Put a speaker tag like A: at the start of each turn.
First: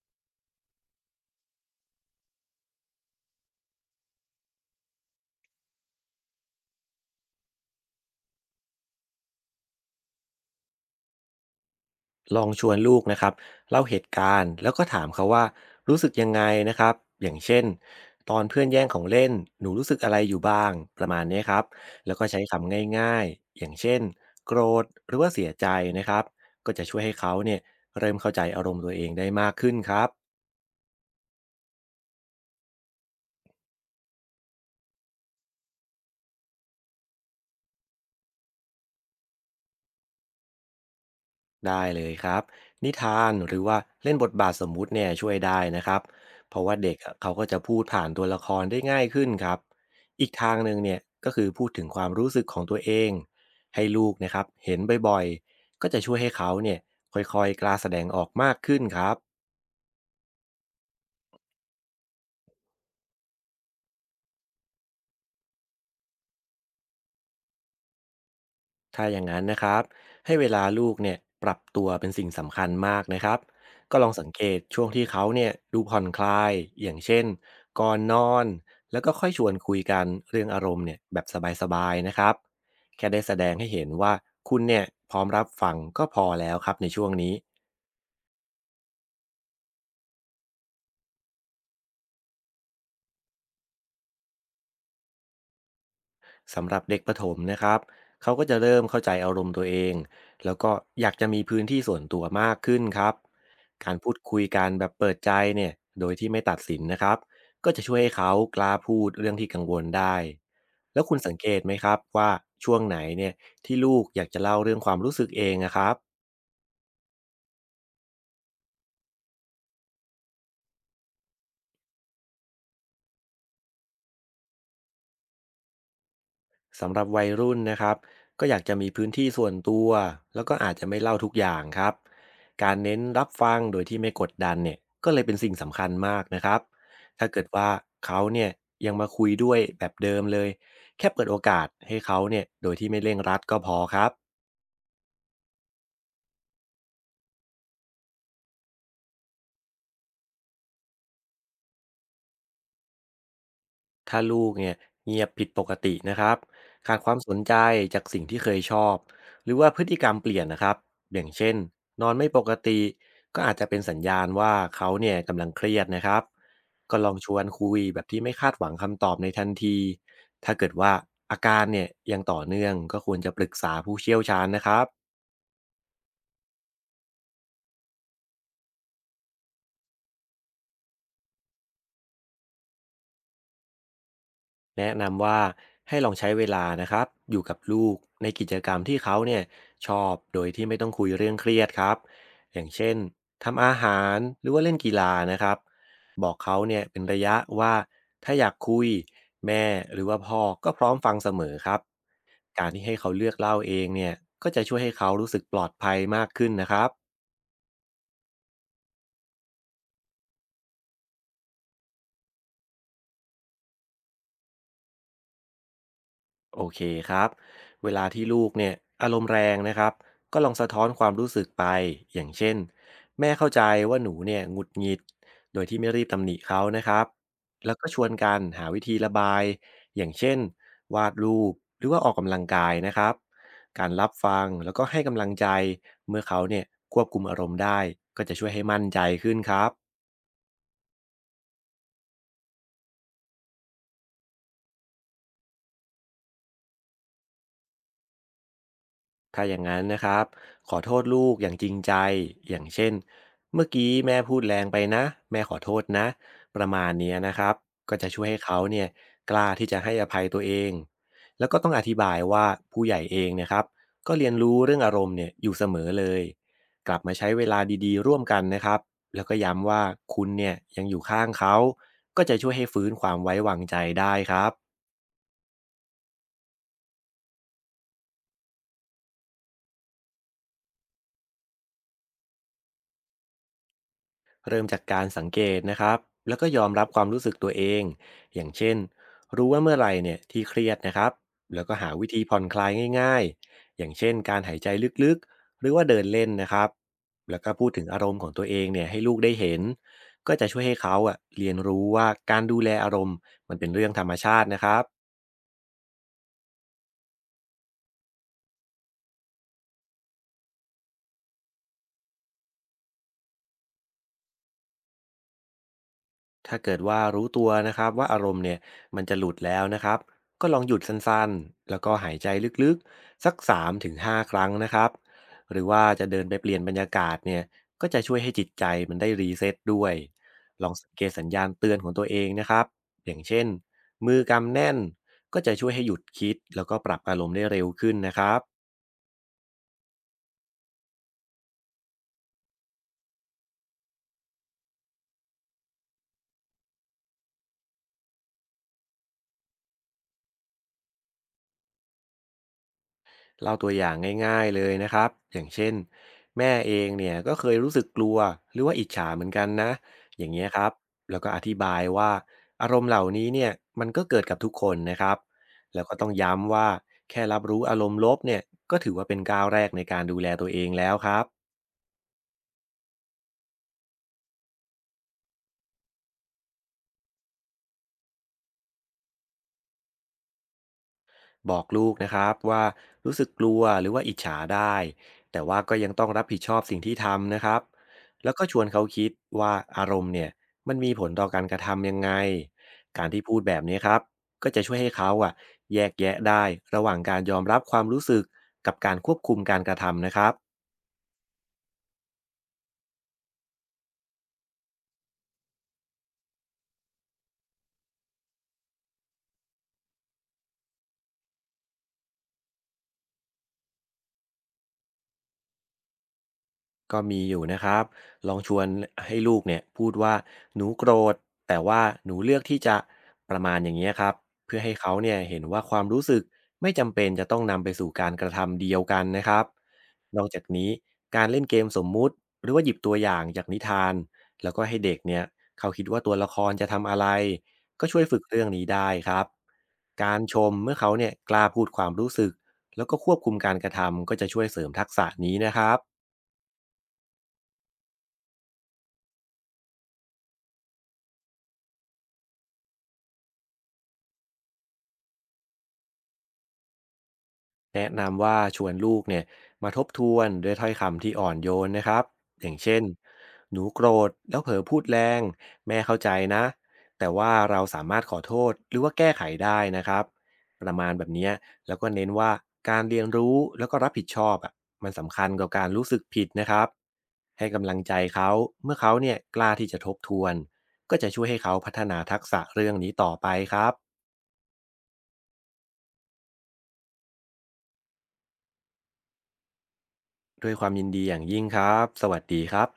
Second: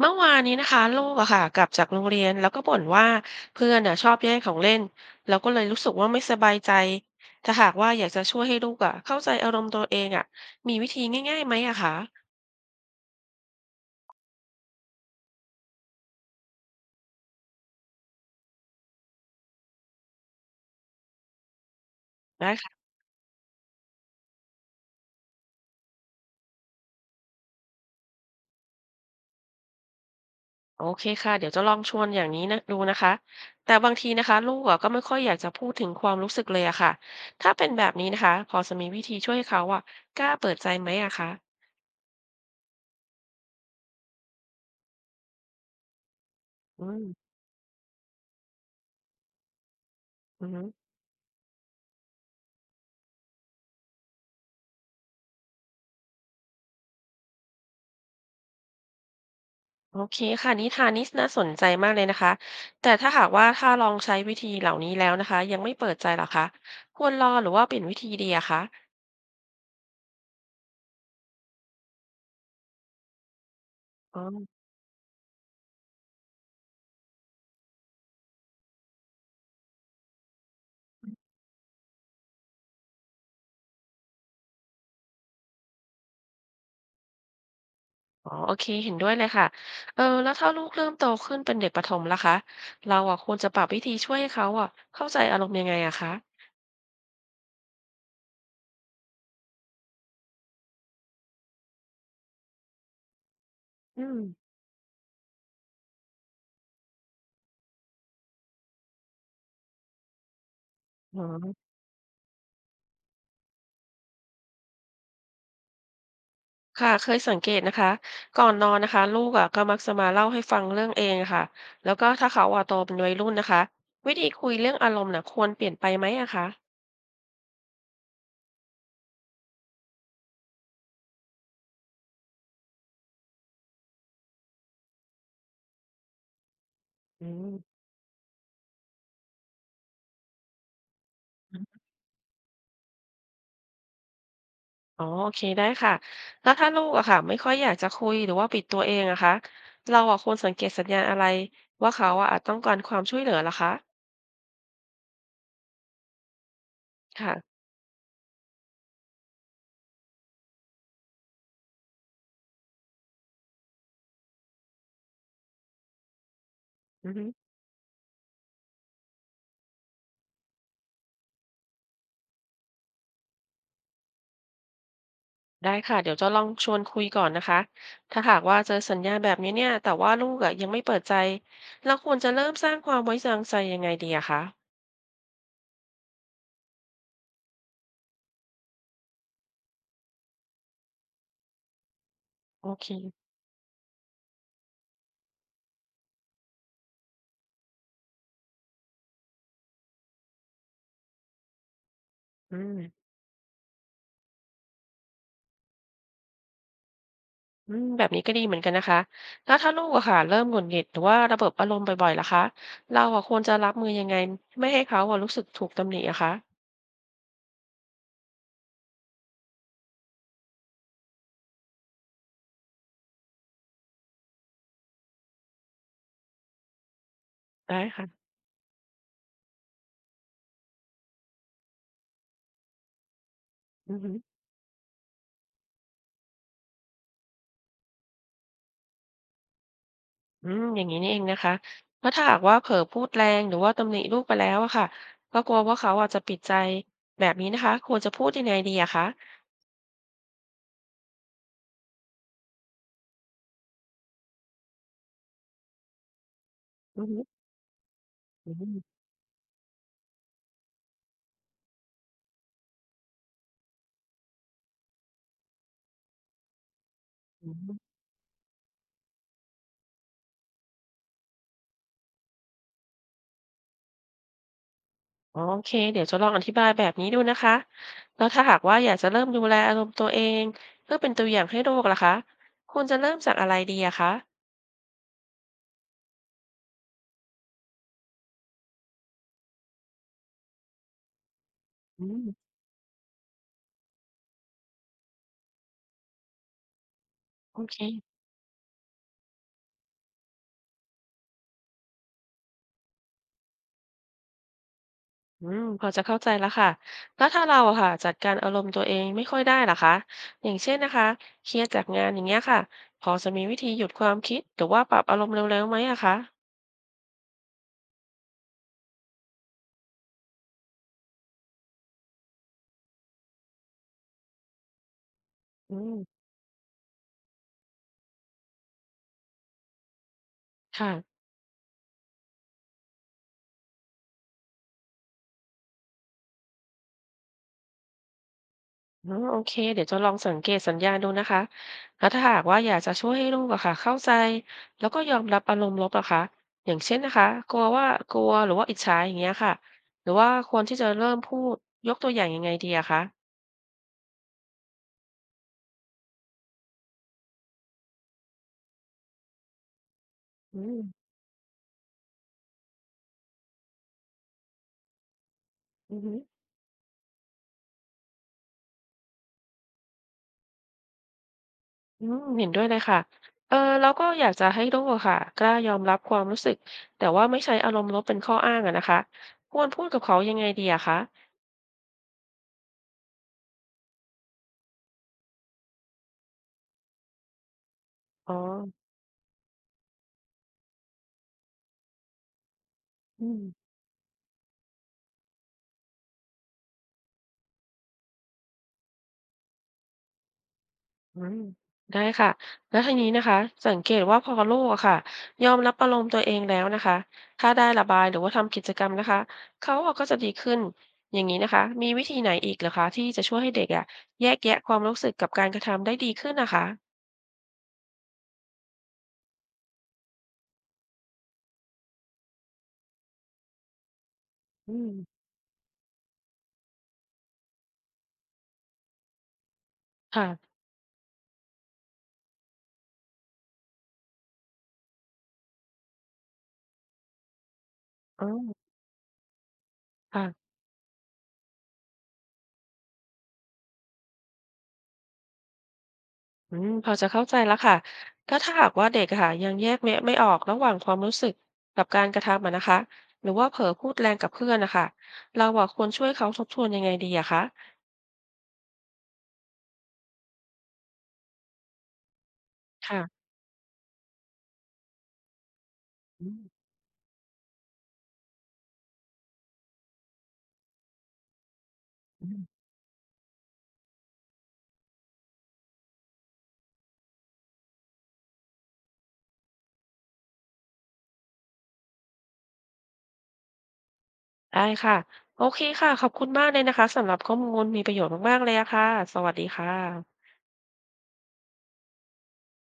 A: เมื่อวานนี้นะคะลูกอะค่ะกลับจากโรงเรียนแล้วก็บ่นว่าเพื่อนอะชอบแย่งของเล่นแล้วก็เลยรู้สึกว่าไม่สบายใจถ้าหากว่าอยากจะช่วยให้ลูกอะเข้าใจอารมณ์ตัวเองอะมีวิธีง่ายๆไหมอะคะ
B: ลองชวนลูกนะครับเล่าเหตุการณ์แล้วก็ถามเขาว่ารู้สึกยังไงนะครับอย่างเช่นตอนเพื่อนแย่งของเล่นหนูรู้สึกอะไรอยู่บ้างประมาณนี้ครับแล้วก็ใช้
A: ได้ค่ะ
B: คำง่ายๆอย่างเช่นโกรธหรือว่าเสียใจนะครับก็จะช่วยให้เขาเนี่ยเริ่มเข้าใจอารมณ์ตัวเองได้มากขึ้นครับ
A: โอเคค่ะเดี๋ยวจะลองชวนอย่างนี้นะดูนะคะแต่บางทีนะคะลูกอะก็ไม่ค่อยอยากจะพูดถึงความรู้สึกเลยอะค่ะถ้าเป็นแบบนี้นะคะพอจะมีวิธีช่วยให้เขาอะกล้าเปิดใจไหมอะคะ
B: ได้เลยครับนิทานหรือว่าเล่นบทบาทสมมุติเนี่ยช่วยได้นะครับเพราะว่า
A: อื
B: เด็กอะ
A: ม
B: เขาก็จะพูดผ่านตัวละครได้ง่ายขึ้นครับอีก
A: อื
B: ทางห
A: ม
B: นึ่งเนี่ยก็คือพูดถึงความรู้สึกของตัวเองให้ลูกนะครับเห็นบ่อยๆก็จะช่วยให้เขาเนี่ยค่อยๆกล้าแสดงออกมากขึ้นครับ
A: โอเคค่ะนิทานนี้น่าสนใจมากเลยนะคะแต่ถ้าหากว่าถ้าลองใช้วิธีเหล่านี้แล้วนะคะยังไม่เปิดใจเหรอคะควรรอหรือว่าเปลี่ยนวิธีดีอะคะ
B: ถ้าอย่างนั้นนะครับให้เวลาลูกเนี่ยปรับตัวเป็นสิ่งสำคัญมากนะครับก็ลอง
A: อ๋
B: สังเกต
A: อ
B: ช่วงที่เขาเนี่ยดูผ่อนคลายอย่างเช่นก่อนนอนแล้วก็ค่อยชวนคุยกันเรื่องอารมณ์เนี่ยแบบสบายๆนะครับแค่ได้แสดงให้เห็นว่าคุณเนี่ยพร้อมรับฟังก็พอแล้วครับในช่วงนี้
A: อ๋อโอเคเห็นด้วยเลยค่ะเออแล้วถ้าลูกเริ่มโตขึ้นเป็นเด็กประถมล่ะคะเราอะควรจะปรับวิธีช่วยให้เขาอะเข้าใจอารมณ์ยังไงอะคะ
B: สำหรับเด็กประถมนะครับเขาก็จะเริ่มเข้าใจอารมณ์ตัวเอง แล้วก็อยากจะมีพื้นที่ส่วนตัวมากขึ้นครับการ
A: อื
B: พูด
A: ม
B: คุยกันแบบเปิดใจเนี่ยโดยที่ไม่ตัดสินนะครับก็จะช่วยให้เขากล้าพูดเรื่องที่กังวลได้ แล้วคุณ
A: อ๋
B: สังเกต
A: อ
B: ไหมครับว่าช่วงไหนเนี่ยที่ลูกอยากจะเล่าเรื่องความรู้สึกเองอะครับ
A: ค่ะเคยสังเกตนะคะก่อนนอนนะคะลูกอะก็มักจะมาเล่าให้ฟังเรื่องเองอะค่ะแล้วก็ถ้าเขาอะโตเป็นวัยรุ่นนะคะวิธีคุยเรื่องอารมณ์น่ะควรเปลี่ยนไปไหมอะคะ
B: สำหรับวัยรุ่นนะครับก็อยากจะมีพื้นที่ส่วนตัวแล้วก็อาจจะไม่เล่าทุกอย่างครับการเน้นรับฟังโดยที่ไม่กดดันเนี่ยก็เลยเป็นสิ่งสำคัญมากนะครับ
A: อื
B: ถ้าเกิดว่า
A: ม
B: เขาเนี่ยยังมาคุยด้วยแบบเดิมเลยแค่เปิดโอกาสให้เขาเนี่ยโดยที่ไม่เร่งรัดก็พอครับ
A: อ๋อโอเคได้ค่ะแล้วถ้าลูกอะค่ะไม่ค่อยอยากจะคุยหรือว่าปิดตัวเองอะคะเราอะควรสังเกตสัญญาณอะไรว่าเขาอะอาจต้องการความช่วยเหลือเหรอคะ
B: ถ้าลูกเนี่ยเงียบผิดปกตินะครับขาดความสนใจ
A: ค่ะ
B: จากสิ่งที่เคยชอบหรือว่าพฤติกรรมเปลี่ยนนะครับอย่างเช่นนอนไม่ปกติก็อาจจะเป็นสัญญาณว่าเขาเนี่ยกำลังเครียดนะครับก็ล
A: อื
B: อ
A: อ
B: ง
A: ฮึ
B: ชวนคุยแบบที่ไม่คาดหวังคำตอบในทันทีถ้าเกิดว่าอาการเนี่ยยังต่อเนื่องก็ควรจะปรึกษาผู้เชี่ยวชาญนะครับ
A: ได้ค่ะเดี๋ยวจะลองชวนคุยก่อนนะคะถ้าหากว่าเจอสัญญาณแบบนี้เนี่ยแต่ว่าลูกอะยังไม่เปิดใจเราควรจะเริ่มสร้างความไว้วางใจยังไงดีอะคะ
B: แนะนำว่าให้ลองใช้เวลานะครับอยู่กับลูกในกิจกรรมที่เขาเนี่ยชอบโดยที่ไม่ต้องคุยเรื่องเครียดครับอย่าง
A: โอเค
B: เช่นทำอาหารหรือว่าเล่นกีฬานะครับบอกเขาเนี่ยเป็นระยะว่าถ้าอยากคุยแม่หรือว่าพ่อก็พร้อมฟังเสมอครับ
A: อื
B: การ
A: ม
B: ที่ให้เขาเลือกเล่าเองเนี่ยก็จะช่วยให้เขารู้สึกปลอดภัยมากขึ้นนะครับ
A: อืมแบบนี้ก็ดีเหมือนกันนะคะแล้วถ้าลูกอะค่ะเริ่มหงุดหงิดหรือว่าระเบิดอารมณ์บ่อยๆล่ะคะเราอะควรจะรับมือยังไงไม่ให้เขาอะรู้สึกถูกตำหนิอะคะ
B: โอเคครับเวลาที่ลูกเนี่ยอารมณ์แรงนะครับก็ลองสะท้อนความรู้สึกไป อย่างเช่นแม่เข้าใจว่าหนูเนี่ยหงุดหงิดโดยที่ไม่รีบตำหนิเขานะครับแล้ว
A: ได้
B: ก็ชวน
A: ค่ะ
B: กันหาวิธีระบาย อย่างเช่นวาดรูปหรือว่าออกกำลังกายนะครับการ
A: อือ
B: รับ
A: หื
B: ฟังแล้วก็ให้กำลังใจเมื่อเขาเนี่ยควบคุมอารมณ์ได้ก็จะช่วยให้มั่นใจขึ้นครับ
A: ออืมอย่างนี้นี่เองนะคะแ้วถ้าหากว่าเผลอพูดแรงหรือว่าตำหนิลูกไปแล้วอะค่ะก็กลัวว่าเขาอาจจะปิดใจแบบนี้นะคะควรจะพูดยังไงดีอะคะ
B: ถ้าอย่างนั้นนะครับขอโทษลูกอย่างจริงใจอย่างเช่นเมื่อกี้แม่พูดแรงไปนะแม่ขอโทษนะประมาณ
A: อือ
B: เนี้ย
A: หื
B: นะครับก็จะช่วยให้
A: อ
B: เขาเนี่ยกล้าที่จะให้อภัยตัวเองแล้วก็ต้องอธิบายว่าผู้ใหญ่เองเนะครับก็เรียนรู้เรื่องอารมณ์เนี่ยอยู่เสมอเลยกลับมาใช้เว
A: อื
B: ลา
A: ม
B: ดีๆร่วมกันนะครับแล้วก็ย้ำว่าคุณเนี่ยยังอยู่ข้างเขาก็จะช่วยให้ฟื้นความไว้วางใจได้ครับ
A: อ๋อโอเคเดี๋ยวจะลองอธิบายแบบนี้ดูนะคะ แล้วถ้าหากว่าอยากจะเริ่มดูแลอารมณ์ตัวเอง เพื่อเป็นตัวอย่างให้ลูกล่ะคะควรจะเริ่มจากอะไรดีอะคะ
B: เริ่มจากการสังเกตนะครับแล้วก็ยอมรับความรู้สึกตัวเองอย่างเช่นรู้ว่าเมื่อไหร่เนี่ยที่เครียดนะครับแล้วก็หา
A: อื
B: วิธีผ่อน
A: ม
B: คลายง่ายๆอย่างเช่นการหายใจลึกๆ หรือว่าเดินเล่นนะครับแล้วก็
A: โอ
B: พูด
A: เค
B: ถึงอารมณ์ของตัวเองเนี่ยให้ลูกได้เห็น ก็จะช่วยให้เขาอะเรียนรู้ว่าการดูแลอารมณ์มันเป็นเรื่องธรรมชาตินะครับ
A: อืมพอจะเข้าใจแล้วค่ะแล้วถ้าเราอะค่ะจัดการอารมณ์ตัวเองไม่ค่อยได้ล่ะคะอย่างเช่นนะคะเครียดจากงานอย่างเงี้ยค่ะพอจะมีวิธีหยุดความคิดหรือว่าปรับอารมณ์เร็วๆไหมอะคะ
B: ถ้าเกิดว่ารู้ตัวนะครับว่าอารมณ์เนี่ยมันจะหลุดแล้วนะครับก็ลองหยุดสั้นๆแล้วก็หายใจลึกๆสัก3-5ครั้งนะครับหรือ
A: อื
B: ว่าจะ
A: ม
B: เดินไปเปลี่ยนบรรยากาศเนี่ยก็จะช่วยให้จิตใจมันได้รีเซ็ตด้วยลองสัง
A: ค่ะ
B: เกตสัญญาณเตือนของตัวเองนะครับอย่างเช่นมือกำแน่นก็จะช่วยให้หยุดคิดแล้วก็ปรับอารมณ์ได้เร็วขึ้นนะครับ
A: อืมโอเคเดี๋ยวจะลองสังเกตสัญญาณดูนะคะแล้วถ้าหากว่าอยากจะช่วยให้ลูกอะค่ะเข้าใจแล้วก็ยอมรับอารมณ์ลบอะคะอย่างเช่นนะคะกลัวว่ากลัวหรือว่าอิจฉาอย่างเงี้ยค่ะหรือว่าควรที่จะเริ่มพูดยกตัวอย่างยังไงดีอะคะ
B: เล่าตัวอย่างง่ายๆเลยนะครับอย่างเช่นแม่เองเนี่ยก็เคยรู้สึกกลัวหรือว่าอิจฉาเหมือนกันนะอย่างเงี้ยค
A: อื
B: รับ
A: ม
B: แล้วก็อธิบายว่าอารมณ์เหล่านี้เนี่ยมันก็เกิดกับทุกคนนะครับแล้วก็
A: อื
B: ต้อง
A: อ
B: ย้ำว่าแค่รับรู้อารมณ์ลบเนี่ยก็ถือว่าเป็นก้าวแรกในการดูแลตัวเองแล้วครับ
A: อืมเห็นด้วยเลยค่ะเออแล้วก็อยากจะให้ลูกอะค่ะกล้ายอมรับความรู้สึกแต่ว่าไม่ใช้อารมณ์ลบเป็นข้ออ้างอะนะคะควรพูดกับเขายังไงดีอะคะ
B: บอกลูกนะครับว่ารู้สึกกลัวหรือว่าอิจฉาได้แต่ว่าก็ยังต้องรับผิดชอบสิ่งที่ทำนะครับแล้
A: อ๋
B: ว
A: อ
B: ก็ชวนเขาคิดว่าอารมณ์เนี่ยมันมีผลต่อการกระทำยังไงการที่
A: อื
B: พู
A: ม
B: ดแบบนี้ครับก็จะช่วยให้เขาอะแยกแยะได้ระหว่างการยอมรับความรู้สึกกับการควบคุมการกระทำนะครับ
A: อืมได้ค่ะแล้วทีนี้นะคะสังเกตว่าพอโลกอะค่ะยอมรับอารมณ์ตัวเองแล้วนะคะถ้าได้ระบายหรือว่าทำกิจกรรมนะคะเขาอะก็จะดีขึ้นอย่างนี้นะคะมีวิธีไหนอีกเหรอคะที่จะช่วยให้เด็กอะแยกแยะความรู้สึกกับการกระทำได้ดีขึ้นนะคะ
B: ก็มีอยู่นะครับ ลองชวนให้ลูกเนี่ยพูดว่าหนูโกรธแต่ว่าหนูเลือกที่จะประมาณอย่างนี้ยครับเพื่อให้
A: อื
B: เขา
A: ม
B: เนี่ยเห็นว่าความรู้สึกไม่จำเป็นจะต้องนำไปสู่การกระทำเดียวกันนะครับนอ
A: ค่ะ
B: กจากนี้การเล่นเกมสมมุติหรือว่าหยิบตัวอย่างจากนิทานแล้วก็ให้เด็กเนี่ยเขาคิดว่าตัวละครจะทำอะไรก็ช่วยฝึก
A: อ๋อ
B: เรื่องนี้ได้ครับการช
A: ค่ะ
B: มเมื่อเขาเนี่ยกล้าพูดความรู้สึกแล้วก็ควบคุมการกระทำก็จะช่วยเสริมทักษะนี้นะครับ
A: อืมพอจะเข้าใจแล้วค่ะก็ถ้าหากว่าเด็กอะค่ะยังแยกแยะไม่ออกระหว่างความรู้สึกกับการกระทำอะนะคะหรือว่าเผลอพูดแรงกับเพื่อนนะคะเราอะควรช่วยเขาทบทวนยังไงดีอะคะ
B: แนะนำว่าชวนลูกเนี่ยมาทบทวนด้วยถ้อยคำที่อ่อนโยนนะครับอย่างเช่น
A: ค่ะ
B: หนูโกรธแล้วเผลอพูดแรงแม่เข้าใจ
A: อืม
B: นะแต่ว่าเราสามารถขอโทษหรือว่าแก้ไขได้นะครับประมาณแบบเนี้ยแล้วก็เน้น
A: อื
B: ว่า
A: ม
B: การเรียนรู้แล้วก็รับผิดชอบอ่ะมันสำคัญกว่าการรู้สึกผิดนะครับให้กำลังใจเขาเมื่อเขาเนี่ยกล้าที่จะทบทวนก็จะช่วยให้เขาพัฒนาทักษะเรื่องนี้ต่อไปครับ
A: ได้ค่ะโอเคค่ะขอบคุณมากเลยนะคะสำหรับข้อมูลมีประโยชน์มากๆเลยอะค่ะสวัสดีค่ะ
B: ด้วยความยินดีอย่างยิ่งครับสวัสดีครับ